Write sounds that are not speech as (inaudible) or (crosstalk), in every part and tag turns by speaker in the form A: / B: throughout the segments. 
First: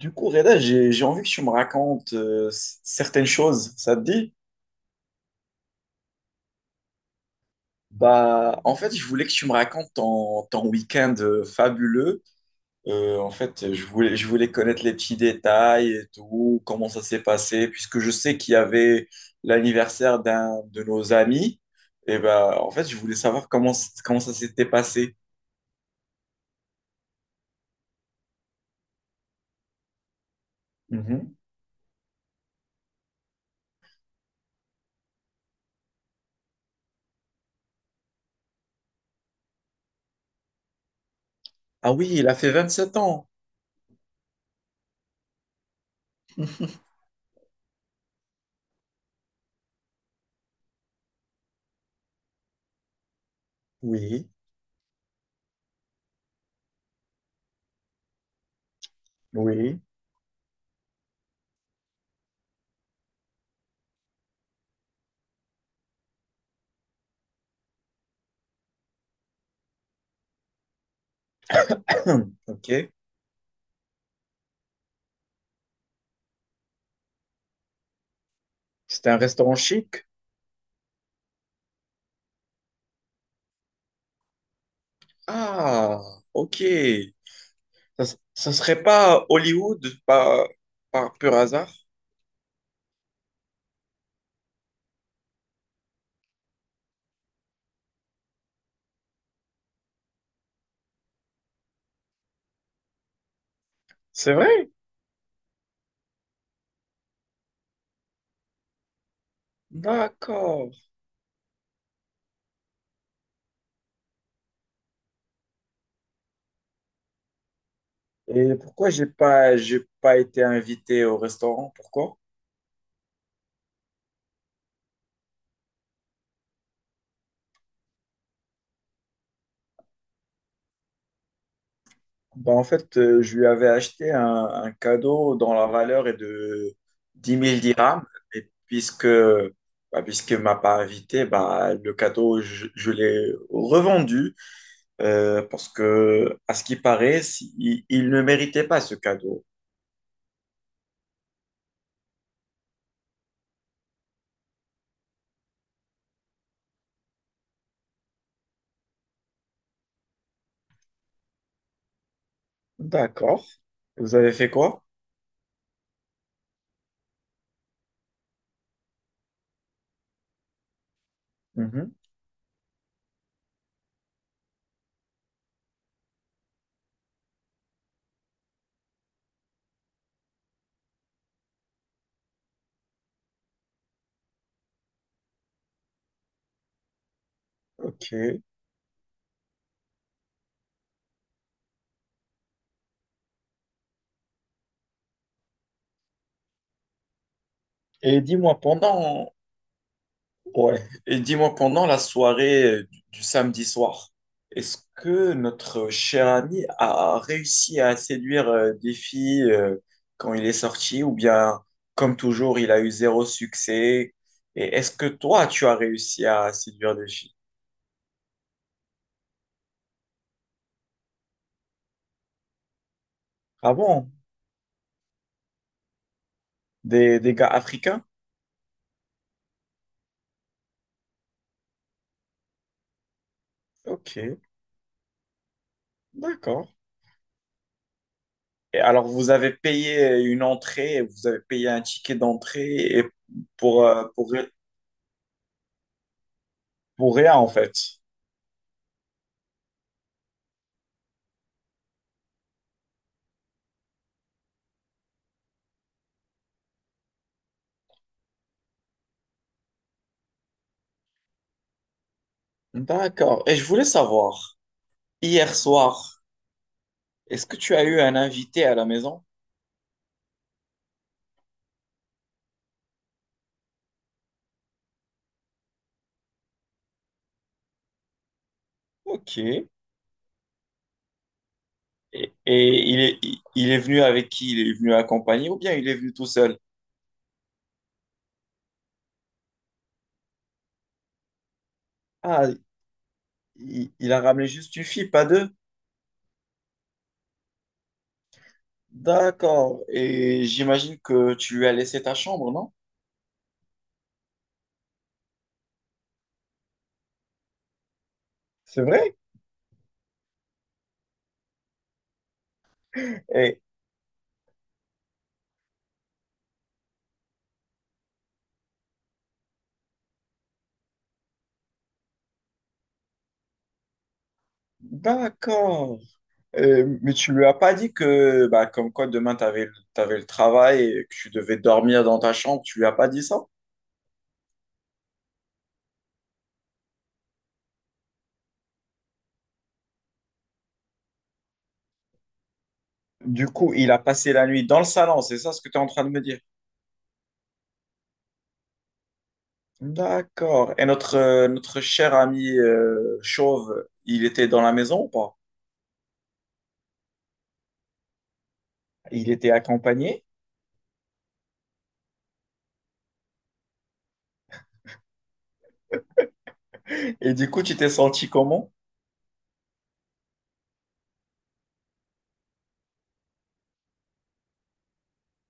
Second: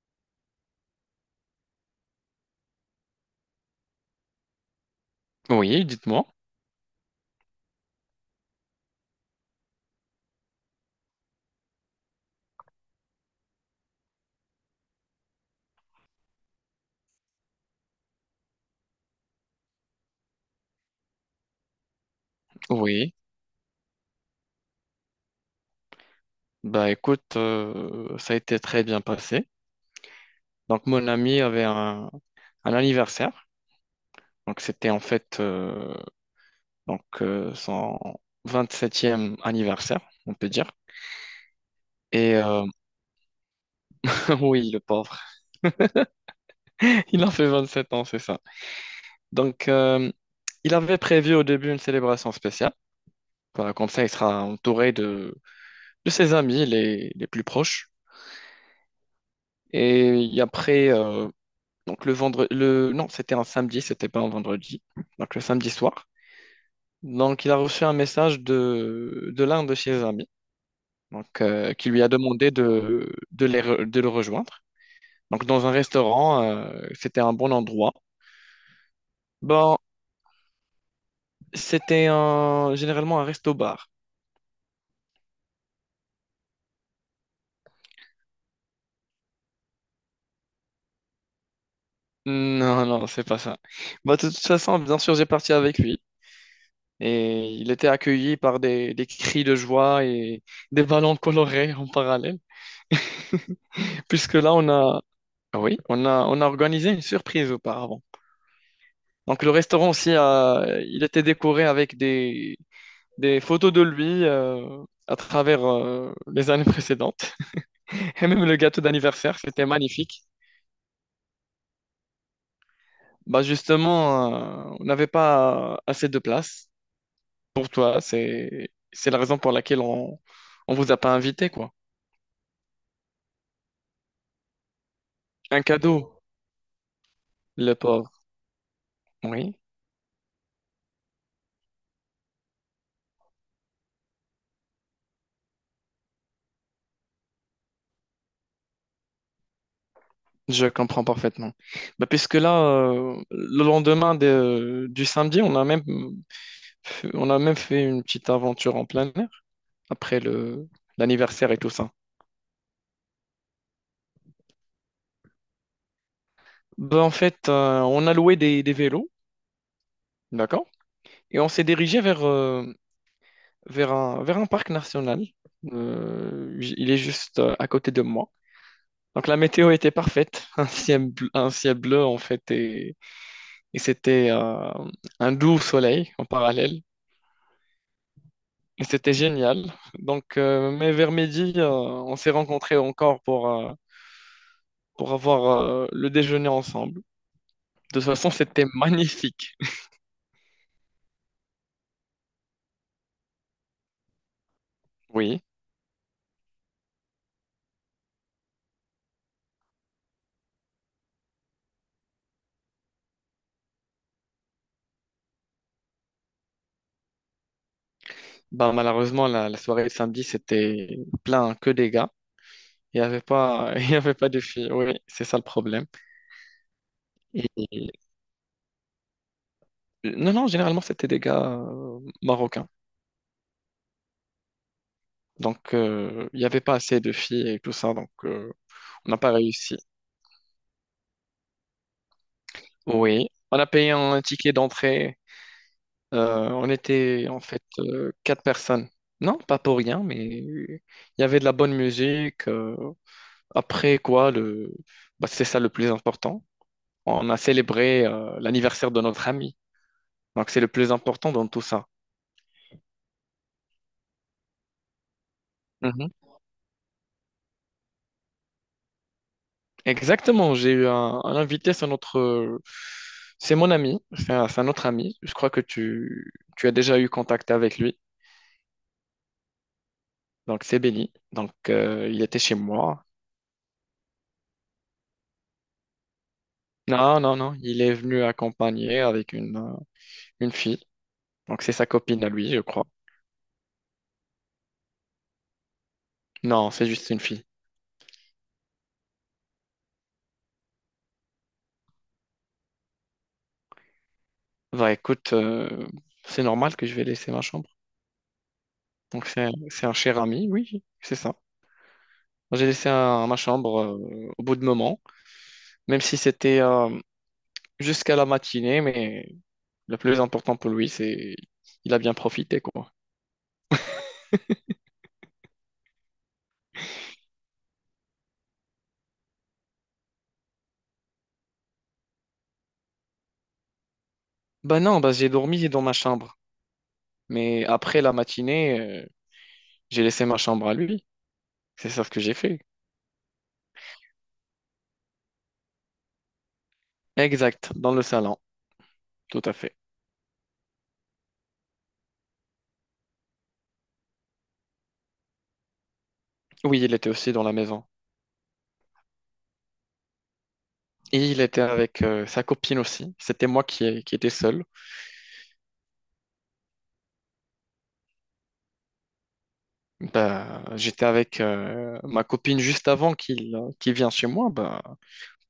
A: Du coup, Reda, j'ai envie que tu me racontes certaines choses, ça te dit?
B: Oui, dites-moi.
A: Bah, en fait, je voulais que tu me racontes ton week-end fabuleux. En fait, je voulais connaître les petits détails et tout, comment ça s'est passé, puisque je sais qu'il y avait l'anniversaire d'un de nos amis. Et bah, en fait, je
B: Oui.
A: voulais savoir comment ça s'était passé.
B: Bah écoute, ça a été très bien passé. Donc mon
A: Mhm.
B: ami avait un anniversaire. Donc c'était en fait son vingt-septième anniversaire, on peut dire.
A: Ah oui, il a
B: Et
A: fait
B: euh,
A: 27 ans.
B: (laughs) oui, le pauvre. (laughs) Il en fait 27 ans, c'est ça. Donc euh, il avait prévu au début une célébration spéciale. Voilà, comme ça, il
A: Oui,
B: sera entouré de ses amis les plus proches.
A: oui.
B: Et après, euh, Donc le vendredi, le... non, c'était un samedi, c'était pas un vendredi. Donc le samedi soir. Donc il a reçu un message de l'un de ses amis,
A: (coughs)
B: qui lui a
A: (clears throat)
B: demandé
A: Ok.
B: de le rejoindre. Donc dans un restaurant, c'était un bon endroit.
A: C'était un restaurant
B: Bon,
A: chic?
B: c'était un... généralement un resto-bar.
A: Ah, ok. Ça serait pas Hollywood par pur hasard?
B: Non, non, c'est pas ça. Bah, de toute façon, bien sûr, j'ai parti avec lui. Et il était accueilli par des cris de joie et des ballons colorés en parallèle.
A: C'est
B: Puisque là,
A: vrai?
B: on a, Ah oui, on a organisé une surprise auparavant. Donc le restaurant aussi,
A: D'accord.
B: il était décoré avec des photos de lui à travers les années précédentes. (laughs) Et même
A: Et
B: le gâteau
A: pourquoi
B: d'anniversaire, c'était
A: j'ai pas
B: magnifique.
A: été invité au restaurant? Pourquoi?
B: Bah justement, on n'avait pas assez de place pour toi. C'est la raison pour laquelle on ne vous a pas invité, quoi.
A: Bah en fait, je lui avais acheté un cadeau dont
B: Un
A: la valeur est
B: cadeau,
A: de dix mille
B: le
A: dirhams.
B: pauvre.
A: Et puisque,
B: Oui,
A: bah, puisqu'il ne m'a pas invité, bah, le cadeau, je l'ai revendu parce que, à ce qui paraît, il ne méritait pas ce cadeau.
B: je comprends parfaitement. Bah, puisque là, le lendemain du samedi, on a même fait une petite aventure en plein air après le l'anniversaire et tout ça.
A: D'accord. Vous avez fait quoi?
B: Ben, en fait, on a loué des vélos, d'accord? Et on s'est dirigé vers vers un parc national. Il est juste à côté de moi. Donc la météo était parfaite, (laughs) un ciel bleu en fait, et c'était un doux soleil en parallèle.
A: Ok.
B: Et c'était génial. Donc, mais vers midi, on s'est rencontrés encore pour avoir le déjeuner ensemble. De toute
A: Et
B: façon, c'était magnifique.
A: ouais. Et dis-moi pendant la soirée du samedi soir, est-ce que
B: Oui.
A: notre cher ami a réussi à séduire des filles quand il est sorti ou bien, comme toujours, il a eu zéro succès? Et est-ce que toi, tu as réussi à séduire des filles?
B: Bah, malheureusement, la soirée de samedi, c'était plein que des gars. Il n'y avait pas,
A: Ah
B: (laughs) il y
A: bon?
B: avait pas de filles. Oui, c'est ça le problème.
A: Des
B: Et-
A: gars
B: et-
A: africains?
B: Non, non, généralement, c'était des gars marocains.
A: Ok,
B: Donc, il n'y avait
A: d'accord.
B: pas assez de filles et tout ça. Donc,
A: Et alors,
B: on n'a
A: vous
B: pas
A: avez
B: réussi.
A: payé une entrée, vous avez payé un ticket d'entrée et
B: Oui. On a
A: pour,
B: payé
A: euh,
B: un
A: pour
B: ticket d'entrée. On
A: pour
B: était
A: rien,
B: en
A: en
B: fait
A: fait.
B: quatre personnes. Non, pas pour rien, mais il y avait de la bonne musique. Après quoi, le... bah, c'est ça le plus important. On a célébré l'anniversaire de notre ami. Donc, c'est le plus important dans tout ça.
A: D'accord. Et je voulais savoir, hier
B: Mhm.
A: soir, est-ce que tu as eu un invité à la maison?
B: Exactement, j'ai eu un invité, c'est notre... c'est mon ami, c'est c'est un autre ami. Je crois que tu as déjà eu contact avec lui.
A: Ok.
B: Donc, c'est Benny. Donc, il
A: Et
B: était chez moi.
A: il est venu avec qui? Il est venu accompagné ou bien il est venu tout seul?
B: Non, non, non, il est venu accompagner avec une fille. Donc, c'est sa copine à lui,
A: Ah,
B: je crois.
A: il a ramené juste une fille, pas deux.
B: Non, c'est juste une fille.
A: D'accord. Et j'imagine que tu lui as laissé ta chambre, non?
B: Bah, écoute, c'est normal que je vais laisser ma chambre.
A: C'est vrai?
B: Donc c'est c'est un cher ami, oui, c'est ça. J'ai laissé ma
A: Et,
B: chambre au bout de moment, même si c'était jusqu'à la matinée, mais le plus important pour lui, c'est il a bien profité, quoi.
A: d'accord. Mais tu lui as pas dit que, bah, comme quoi demain, tu avais, le t'avais le travail et que tu devais dormir dans ta chambre. Tu lui as pas dit ça?
B: Bah non, bah j'ai dormi dans ma chambre, mais après la matinée, j'ai laissé ma chambre à lui. C'est ça ce que j'ai fait.
A: Du coup, il a passé la nuit dans le salon, c'est ça ce que tu es en train de me dire?
B: Exact, dans le salon, tout à fait.
A: D'accord. Et notre, notre cher ami Chauve, il était dans la maison ou pas?
B: Oui, il était aussi dans la maison.
A: Il était accompagné.
B: Et il était avec sa copine aussi. C'était moi qui étais seul.
A: Et du coup, tu t'es senti comment?
B: Bah, j'étais avec ma copine juste avant qu'il vienne chez moi. Bah,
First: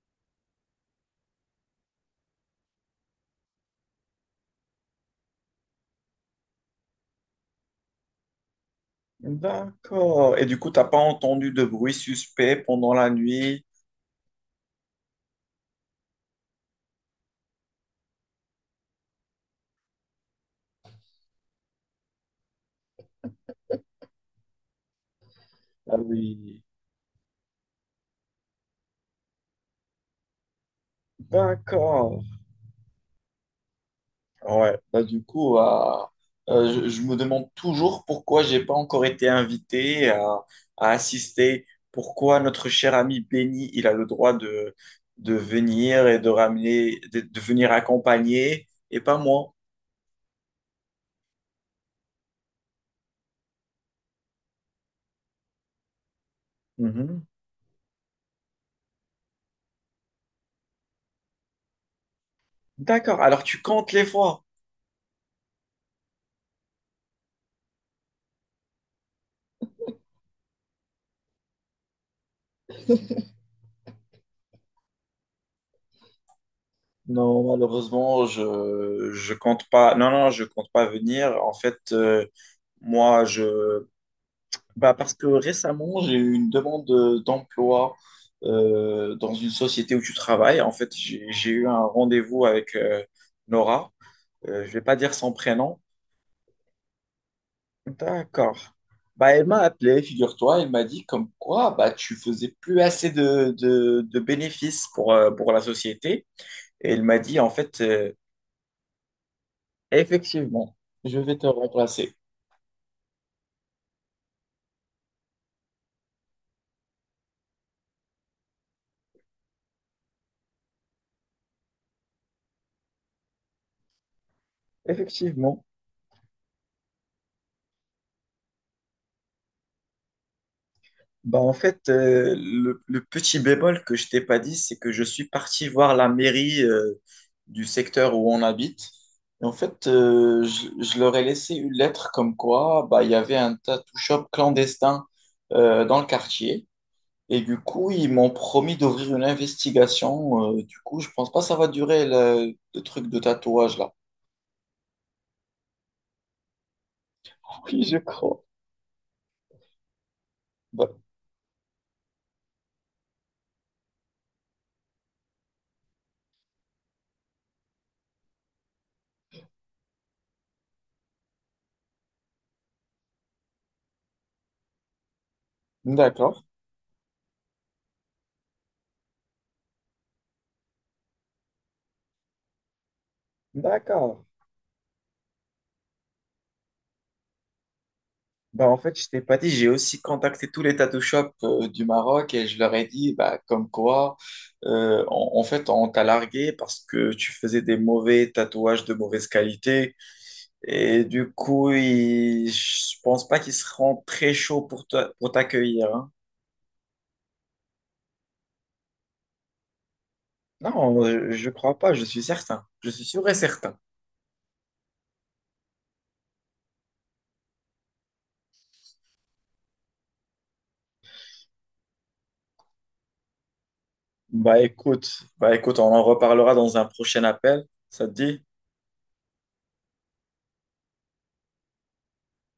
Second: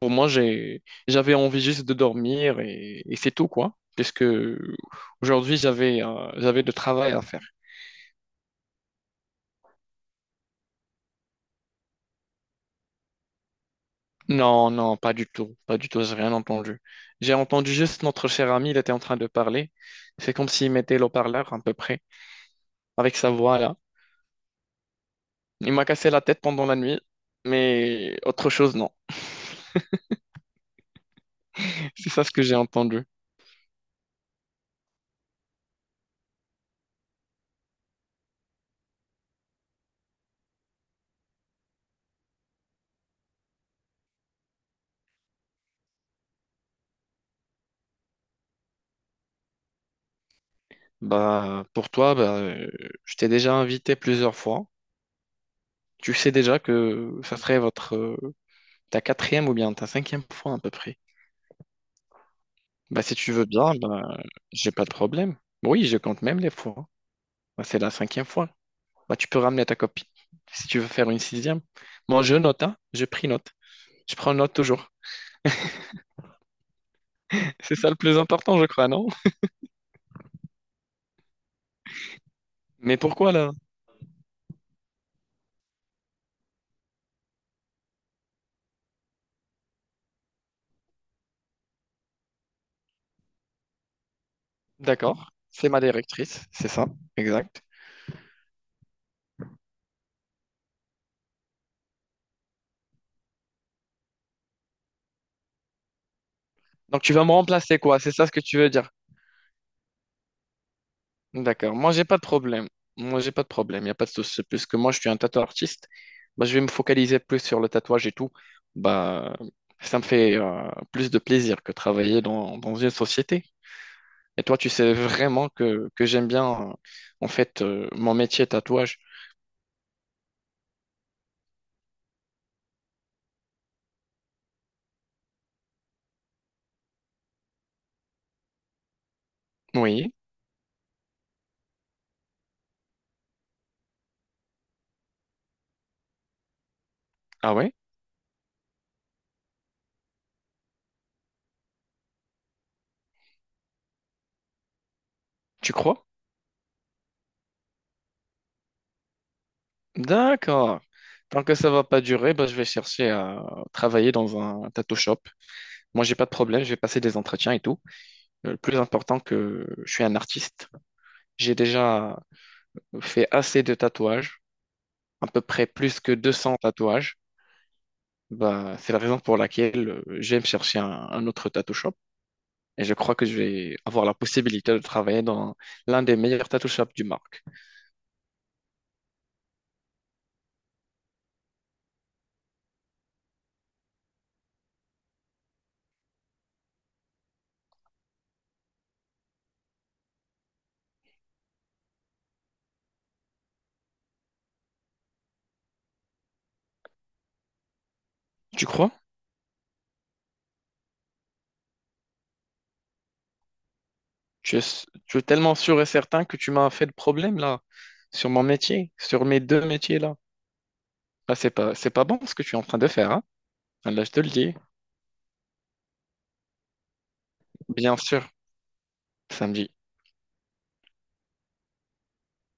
B: pour moi, j'avais envie juste de dormir et c'est tout, quoi. Puisque aujourd'hui, j'avais de travail à faire.
A: D'accord. Et du coup, t'as pas entendu de bruit suspect pendant la nuit?
B: Non, non, pas du tout. Pas du tout, j'ai rien entendu. J'ai entendu juste notre cher ami, il était en train de parler. C'est comme s'il mettait le parleur à peu près, avec sa voix là. Il m'a
A: Ah
B: cassé la tête
A: oui.
B: pendant la nuit, mais autre chose, non. (laughs) C'est
A: D'accord.
B: ça ce que j'ai entendu.
A: Ouais, bah du coup, je me demande toujours pourquoi j'ai pas encore été invité à assister, pourquoi notre cher ami Benny, il a le droit de venir et de ramener, de venir accompagner et pas moi.
B: Bah, pour toi, bah, je t'ai déjà invité plusieurs fois. Tu sais déjà que
A: Mhm.
B: ça serait votre, ta quatrième ou bien ta cinquième fois à peu près. Bah, si
A: D'accord,
B: tu
A: alors
B: veux
A: tu
B: bien,
A: comptes
B: bah,
A: les fois.
B: j'ai pas de problème. Oui, je compte même les fois. Bah, c'est la cinquième fois. Bah, tu peux ramener ta copine si tu veux faire une sixième. Moi, je note, hein. Je pris note. Je prends note toujours.
A: Non,
B: (laughs) C'est ça le plus
A: malheureusement,
B: important, je crois, non?
A: je compte pas. Non, non, je compte pas venir. En fait,
B: Mais
A: moi,
B: pourquoi là?
A: je, bah parce que récemment, j'ai eu une demande d'emploi dans une société où tu travailles. En fait, j'ai eu un rendez-vous avec Nora. Je vais pas dire
B: D'accord.
A: son
B: C'est
A: prénom.
B: ma directrice, c'est ça, exact.
A: D'accord. Bah, elle m'a appelé, figure-toi. Elle m'a dit comme quoi bah, tu faisais plus assez de bénéfices pour la société. Et
B: Donc
A: elle
B: tu
A: m'a
B: vas me
A: dit en
B: remplacer
A: fait,
B: quoi? C'est ça ce que tu veux dire?
A: effectivement, je vais te
B: D'accord. Moi, j'ai
A: remplacer.
B: pas de problème. Moi, j'ai pas de problème. Il n'y a pas de souci. Puisque moi, je suis un tatoueur artiste, bah, je vais me focaliser plus sur le tatouage et tout. Bah, ça me fait plus de plaisir que travailler dans une société. Et toi, tu sais vraiment
A: Effectivement.
B: que j'aime bien, en fait, mon métier tatouage.
A: Bah en fait, le petit bémol que je t'ai pas dit, c'est que je suis parti voir la mairie du secteur où on habite. Et en fait,
B: Oui.
A: je leur ai laissé une lettre comme quoi bah, il y avait un tattoo shop clandestin dans le quartier. Et
B: Ah
A: du
B: ouais?
A: coup, ils m'ont promis d'ouvrir une investigation. Du coup, je pense pas que ça va durer le truc de tatouage là.
B: Tu crois?
A: (laughs) Oui, je crois.
B: D'accord.
A: Bah,
B: Tant que ça va pas durer, bah, je vais chercher à travailler dans un tattoo shop. Moi, j'ai pas de problème. Je vais passer des entretiens et tout. Le plus important que je suis un artiste. J'ai déjà fait assez de tatouages, à peu près plus que
A: d'accord.
B: 200 tatouages. Bah, c'est la raison pour laquelle j'aime chercher un autre tattoo shop. Et je crois que je vais avoir la
A: D'accord.
B: possibilité de travailler dans l'un des meilleurs tattoo shops du marque.
A: Bah, en fait, je t'ai pas dit, j'ai aussi contacté tous les tattoo shops du Maroc et je leur ai dit, bah, comme quoi, en fait, on t'a largué parce que tu faisais des mauvais tatouages de mauvaise qualité. Et du coup, je pense pas qu'ils seront très chauds pour pour t'accueillir, hein.
B: Tu crois?
A: Non, je crois pas, je suis certain. Je suis sûr et certain.
B: Tu es, tu es tellement sûr et certain que tu m'as fait de problème là, sur mon métier, sur mes deux métiers là. Ah, c'est pas bon ce que tu es en train de faire, hein. Là, je te le dis.
A: Bah écoute, bah écoute, on en reparlera dans un prochain appel.
B: Bien
A: Ça te
B: sûr,
A: dit?
B: samedi.